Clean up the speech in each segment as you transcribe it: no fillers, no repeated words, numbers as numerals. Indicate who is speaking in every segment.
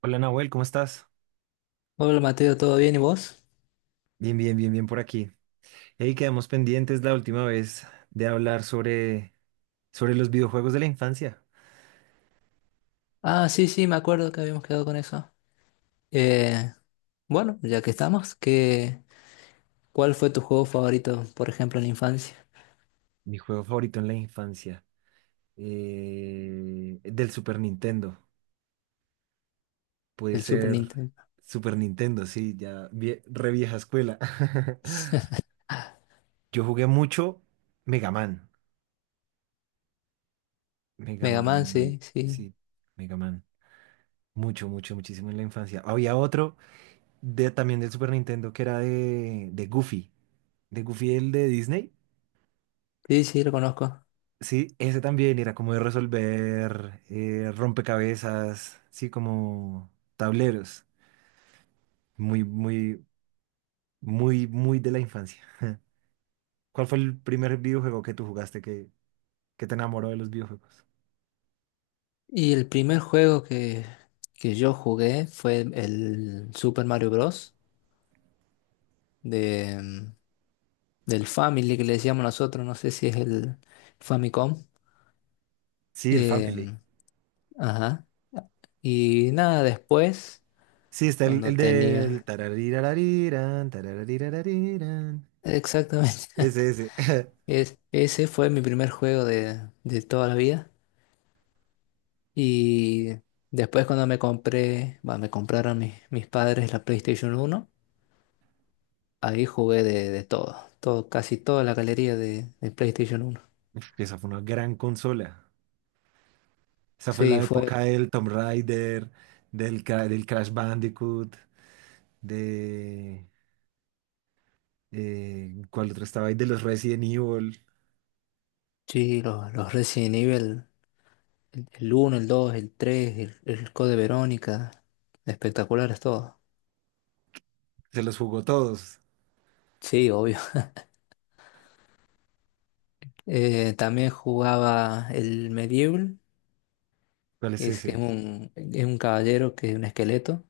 Speaker 1: Hola Nahuel, ¿cómo estás?
Speaker 2: Hola Mateo, ¿todo bien y vos?
Speaker 1: Bien, bien, bien, bien por aquí. Hey, quedamos pendientes la última vez de hablar sobre los videojuegos de la infancia.
Speaker 2: Ah, sí, sí, me acuerdo que habíamos quedado con eso. Eh, bueno, ya que estamos, ¿cuál fue tu juego favorito, por ejemplo, en la infancia?
Speaker 1: Mi juego favorito en la infancia, del Super Nintendo. Puede
Speaker 2: El Super
Speaker 1: ser
Speaker 2: Nintendo.
Speaker 1: Super Nintendo, sí, ya re vieja escuela. Yo jugué mucho Mega Man. Mega
Speaker 2: Mega Man,
Speaker 1: Man,
Speaker 2: sí, sí.
Speaker 1: sí, Mega Man. Mucho, mucho, muchísimo en la infancia. Había otro también del Super Nintendo que era de Goofy. De Goofy, el de Disney.
Speaker 2: Sí, sí, lo conozco.
Speaker 1: Sí, ese también era como de resolver rompecabezas, sí, como tableros. Muy, muy, muy, muy de la infancia. ¿Cuál fue el primer videojuego que tú jugaste que te enamoró de los videojuegos?
Speaker 2: Y el primer juego que yo jugué fue el Super Mario Bros. De, del Family que le decíamos nosotros, no sé si es el Famicom.
Speaker 1: Sí, el Family.
Speaker 2: Em, ajá. Y nada, después,
Speaker 1: Sí, está el,
Speaker 2: cuando
Speaker 1: el del
Speaker 2: tenía...
Speaker 1: tararirarirán, tararirarirán.
Speaker 2: Exactamente.
Speaker 1: Ese, ese.
Speaker 2: Ese fue mi primer juego de toda la vida. Y después cuando me compré, bueno, me compraron mis padres la PlayStation uno, ahí jugué de todo, todo, casi toda la galería de PlayStation uno.
Speaker 1: Uf, esa fue una gran consola. Esa fue
Speaker 2: Sí,
Speaker 1: la
Speaker 2: fue,
Speaker 1: época del Tomb Raider, del Crash Bandicoot, de... ¿cuál otro estaba ahí? De los Resident Evil.
Speaker 2: sí, los Resident Evil, el 1, el 2, el 3, el Code Verónica, espectaculares todos.
Speaker 1: Se los jugó todos.
Speaker 2: Sí, obvio. También jugaba el Medieval
Speaker 1: ¿Cuál es
Speaker 2: que
Speaker 1: ese?
Speaker 2: es un caballero que es un esqueleto,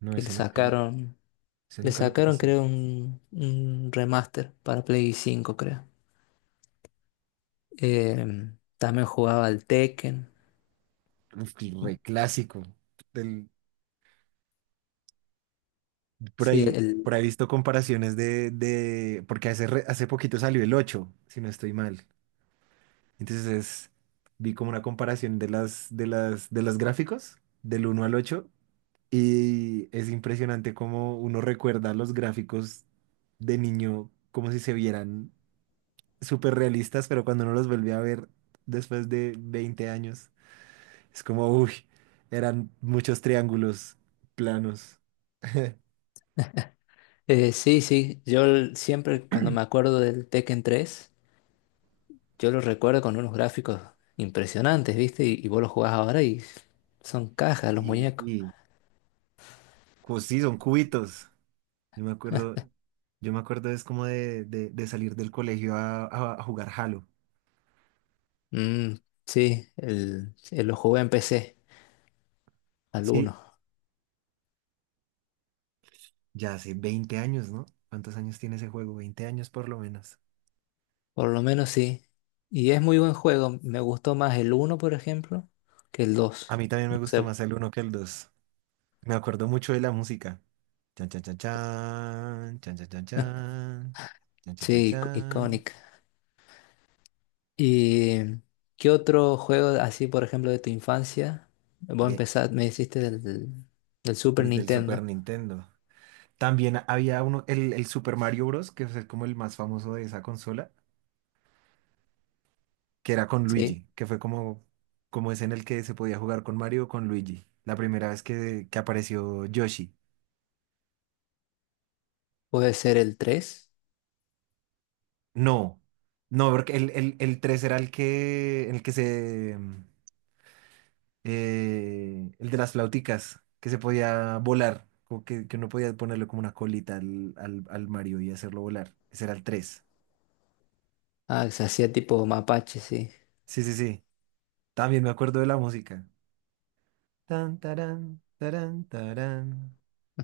Speaker 1: No,
Speaker 2: que
Speaker 1: ese
Speaker 2: le
Speaker 1: nunca lo
Speaker 2: sacaron
Speaker 1: conocí.
Speaker 2: creo un remaster para Play cinco creo. Eh, También jugaba al Tekken.
Speaker 1: Uf, re clásico. Del- por
Speaker 2: Sí,
Speaker 1: ahí, por ahí he visto comparaciones porque hace poquito salió el 8 si no estoy mal. Entonces vi como una comparación de los gráficos, del 1 al 8 y es impresionante cómo uno recuerda los gráficos de niño como si se vieran súper realistas, pero cuando uno los volvió a ver después de 20 años, es como, uy, eran muchos triángulos planos.
Speaker 2: sí, sí, yo siempre cuando me acuerdo del Tekken tres yo lo recuerdo con unos gráficos impresionantes, ¿viste? Y vos lo jugás ahora y son cajas los muñecos.
Speaker 1: Sí, pues sí, son cubitos. Yo me acuerdo, yo me acuerdo es como de salir del colegio a jugar Halo.
Speaker 2: Mm, sí, el, lo jugué en PC, al
Speaker 1: Sí,
Speaker 2: uno.
Speaker 1: ya hace 20 años, ¿no? ¿Cuántos años tiene ese juego? 20 años por lo menos.
Speaker 2: Por lo menos sí. Y es muy buen juego. Me gustó más el uno, por ejemplo, que el dos.
Speaker 1: A mí también me
Speaker 2: No
Speaker 1: gustó
Speaker 2: sé.
Speaker 1: más el 1 que el 2. Me acuerdo mucho de la música. Chan, chan, chan, chan, chan, chan, chan, chan, chan, chan,
Speaker 2: Sí,
Speaker 1: chan, chan.
Speaker 2: icónica. ¿Y qué otro juego así, por ejemplo, de tu infancia? Vos
Speaker 1: De,
Speaker 2: empezar me hiciste del, del Super
Speaker 1: Desde el Super
Speaker 2: Nintendo.
Speaker 1: Nintendo. También había uno, el Super Mario Bros., que es como el más famoso de esa consola, que era con
Speaker 2: Sí,
Speaker 1: Luigi, que fue como ese en el que se podía jugar con Mario o con Luigi. La primera vez que apareció Yoshi.
Speaker 2: puede ser el tres.
Speaker 1: No, no, porque el 3 era el de las flauticas, que se podía volar, como que uno podía ponerle como una colita al Mario y hacerlo volar. Ese era el 3.
Speaker 2: Ah, que se hacía tipo mapache, sí.
Speaker 1: Sí, sí, sí. También me acuerdo de la música. Tan, tarán, tarán, tarán,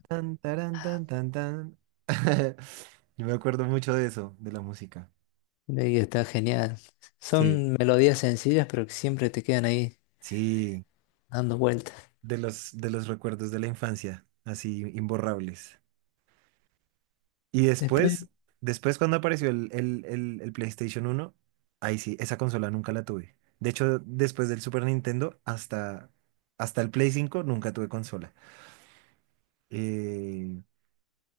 Speaker 1: tan, tarán, tan, tan, tan. Yo me acuerdo mucho de eso, de la música.
Speaker 2: Y está genial.
Speaker 1: Sí,
Speaker 2: Son melodías sencillas, pero que siempre te quedan ahí
Speaker 1: sí,
Speaker 2: dando vueltas.
Speaker 1: de los recuerdos de la infancia, así imborrables. Y
Speaker 2: Después,
Speaker 1: después cuando apareció el PlayStation 1, ahí sí, esa consola nunca la tuve. De hecho, después del Super Nintendo hasta el Play 5 nunca tuve consola. Eh,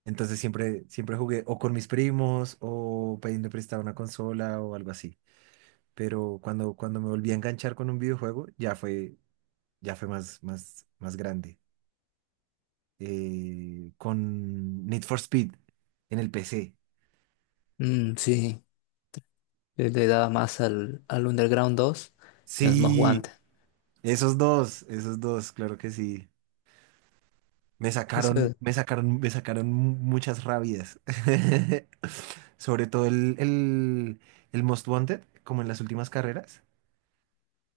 Speaker 1: entonces siempre jugué o con mis primos o pidiendo prestada una consola o algo así. Pero cuando me volví a enganchar con un videojuego, ya fue más, más, más grande. Con Need for Speed en el PC.
Speaker 2: sí. Yo le daba más al, al Underground dos y al Most
Speaker 1: Sí,
Speaker 2: Wanted.
Speaker 1: esos dos, esos dos, claro que sí. Me
Speaker 2: Eso
Speaker 1: sacaron,
Speaker 2: es
Speaker 1: me sacaron, me sacaron mu- muchas rabias. Sobre todo el Most Wanted, como en las últimas carreras,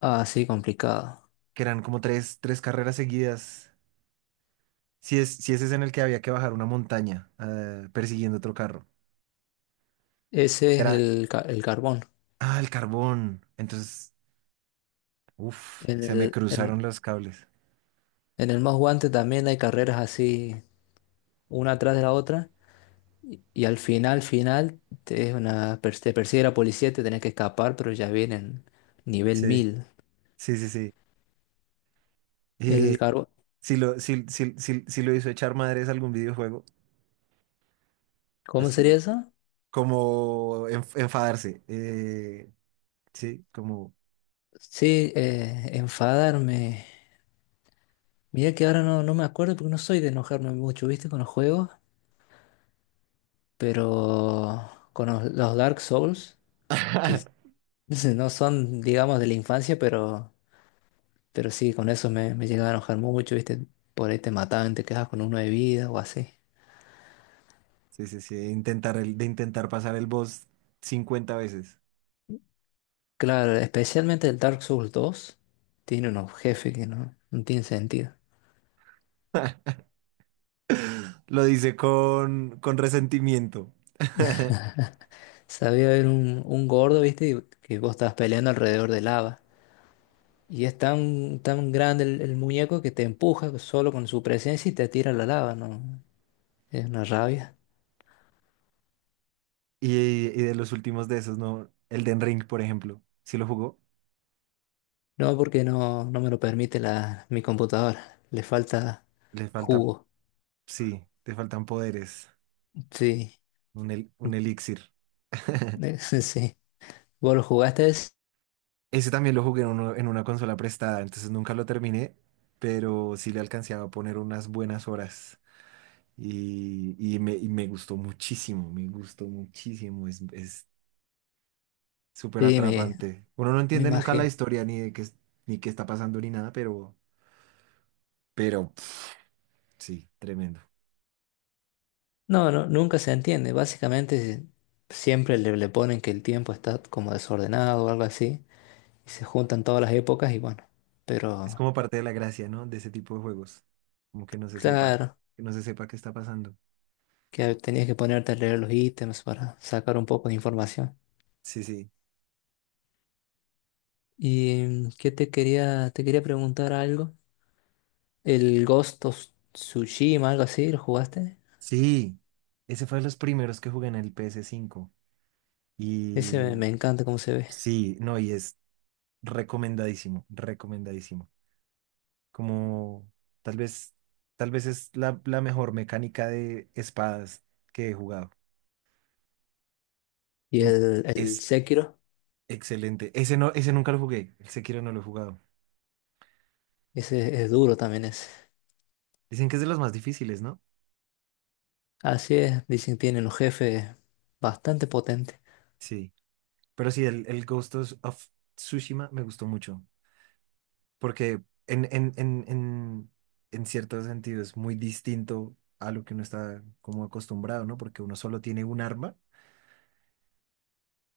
Speaker 2: así complicado.
Speaker 1: que eran como tres carreras seguidas. Si ese es en el que había que bajar una montaña, persiguiendo otro carro.
Speaker 2: Ese es
Speaker 1: Era,
Speaker 2: el, el carbón.
Speaker 1: ah, el carbón. Entonces,
Speaker 2: En
Speaker 1: se me
Speaker 2: el, en,
Speaker 1: cruzaron los cables.
Speaker 2: en el Most Wanted también hay carreras así, una atrás de la otra. Y al final, final, te, es una, te persigue la policía, te tenés que escapar, pero ya vienen nivel
Speaker 1: Sí,
Speaker 2: mil.
Speaker 1: sí, sí, sí.
Speaker 2: El
Speaker 1: Y
Speaker 2: carbón.
Speaker 1: si lo, si, si, si, si lo hizo echar madres algún videojuego.
Speaker 2: ¿Cómo sería
Speaker 1: Así
Speaker 2: eso?
Speaker 1: como enfadarse. Sí, como,
Speaker 2: Sí, enfadarme. Mira que ahora no, no me acuerdo porque no soy de enojarme mucho, ¿viste? Con los juegos. Pero con los Dark Souls, que no no son, digamos, de la infancia, pero sí, con eso me, me llegaba a enojar mucho, ¿viste? Por ahí te mataban, te quedabas con uno de vida o así.
Speaker 1: sí, sí, sí, de intentar pasar el boss 50 veces.
Speaker 2: Claro, especialmente el Dark Souls dos tiene unos jefes que no, no tienen sentido.
Speaker 1: Lo dice con resentimiento.
Speaker 2: Sabía haber un gordo, ¿viste? Y que vos estabas peleando alrededor de lava. Y es tan, tan grande el muñeco que te empuja solo con su presencia y te tira a la lava, ¿no? Es una rabia.
Speaker 1: Y, y de los últimos de esos, ¿no? El Den Ring, por ejemplo. Si lo jugó,
Speaker 2: No, porque no, no me lo permite la, mi computadora. Le falta
Speaker 1: le falta,
Speaker 2: jugo.
Speaker 1: sí, te faltan poderes.
Speaker 2: Sí,
Speaker 1: Un elixir.
Speaker 2: sí. ¿Vos lo jugaste, ese?
Speaker 1: Ese también lo jugué en una consola prestada, entonces nunca lo terminé, pero sí le alcancé a poner unas buenas horas. Y me gustó muchísimo, me gustó muchísimo, es súper
Speaker 2: Sí, me,
Speaker 1: atrapante. Uno no
Speaker 2: me
Speaker 1: entiende nunca la
Speaker 2: imagino.
Speaker 1: historia ni de qué, ni qué está pasando ni nada, pero, pero pf, sí, tremendo.
Speaker 2: No, no, nunca se entiende. Básicamente siempre le, le ponen que el tiempo está como desordenado o algo así. Y se juntan todas las épocas y bueno.
Speaker 1: Es
Speaker 2: Pero
Speaker 1: como parte de la gracia, ¿no? De ese tipo de juegos, como que no se sepa,
Speaker 2: claro,
Speaker 1: que no se sepa qué está pasando.
Speaker 2: que tenías que ponerte a leer los ítems para sacar un poco de información.
Speaker 1: Sí, sí.
Speaker 2: ¿Y qué te quería preguntar algo? El Ghost of Tsushima, algo así, ¿lo jugaste?
Speaker 1: Sí, ese fue de los primeros que jugué en el PS5
Speaker 2: Ese me,
Speaker 1: y
Speaker 2: me encanta cómo se ve.
Speaker 1: sí, no, y es recomendadísimo, recomendadísimo. Como tal vez, tal vez es la mejor mecánica de espadas que he jugado.
Speaker 2: Y
Speaker 1: Mm.
Speaker 2: el
Speaker 1: Es
Speaker 2: Sekiro,
Speaker 1: excelente. Ese no, ese nunca lo jugué. El Sekiro no lo he jugado.
Speaker 2: ese es duro también ese.
Speaker 1: Dicen que es de los más difíciles, ¿no?
Speaker 2: Así es, dicen que tienen un jefe bastante potente.
Speaker 1: Sí. Pero sí, el Ghost of Tsushima me gustó mucho. Porque en, en, en, en, en cierto sentido es muy distinto a lo que uno está como acostumbrado, ¿no? Porque uno solo tiene un arma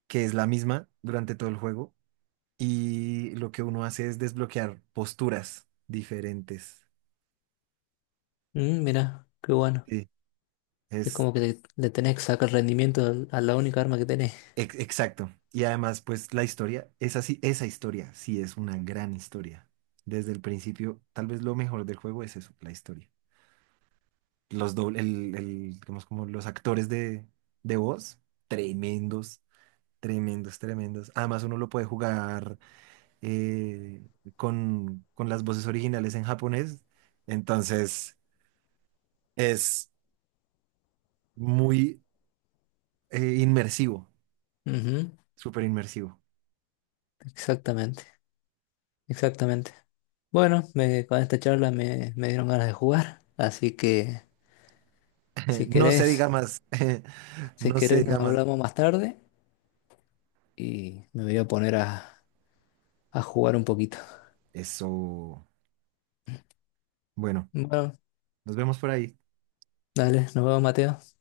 Speaker 1: que es la misma durante todo el juego y lo que uno hace es desbloquear posturas diferentes.
Speaker 2: Mm, mira, qué bueno.
Speaker 1: Sí,
Speaker 2: Es
Speaker 1: es
Speaker 2: como que le tenés que sacar rendimiento a la única arma que tenés.
Speaker 1: exacto. Y además, pues la historia es así, esa historia sí es una gran historia. Desde el principio, tal vez lo mejor del juego es eso, la historia. Los doble, el- digamos como los actores de voz, tremendos, tremendos, tremendos. Además, uno lo puede jugar eh, con las voces originales en japonés. Entonces, es muy inmersivo,
Speaker 2: Ujú,
Speaker 1: súper inmersivo.
Speaker 2: exactamente, exactamente. Bueno, con esta charla me, me dieron ganas de jugar. Así que si
Speaker 1: No se
Speaker 2: querés,
Speaker 1: diga más,
Speaker 2: si
Speaker 1: no se
Speaker 2: querés
Speaker 1: diga
Speaker 2: nos
Speaker 1: más.
Speaker 2: hablamos más tarde y me voy a poner a jugar un poquito.
Speaker 1: Eso. Bueno,
Speaker 2: Bueno,
Speaker 1: nos vemos por ahí.
Speaker 2: dale, nos vemos, Mateo.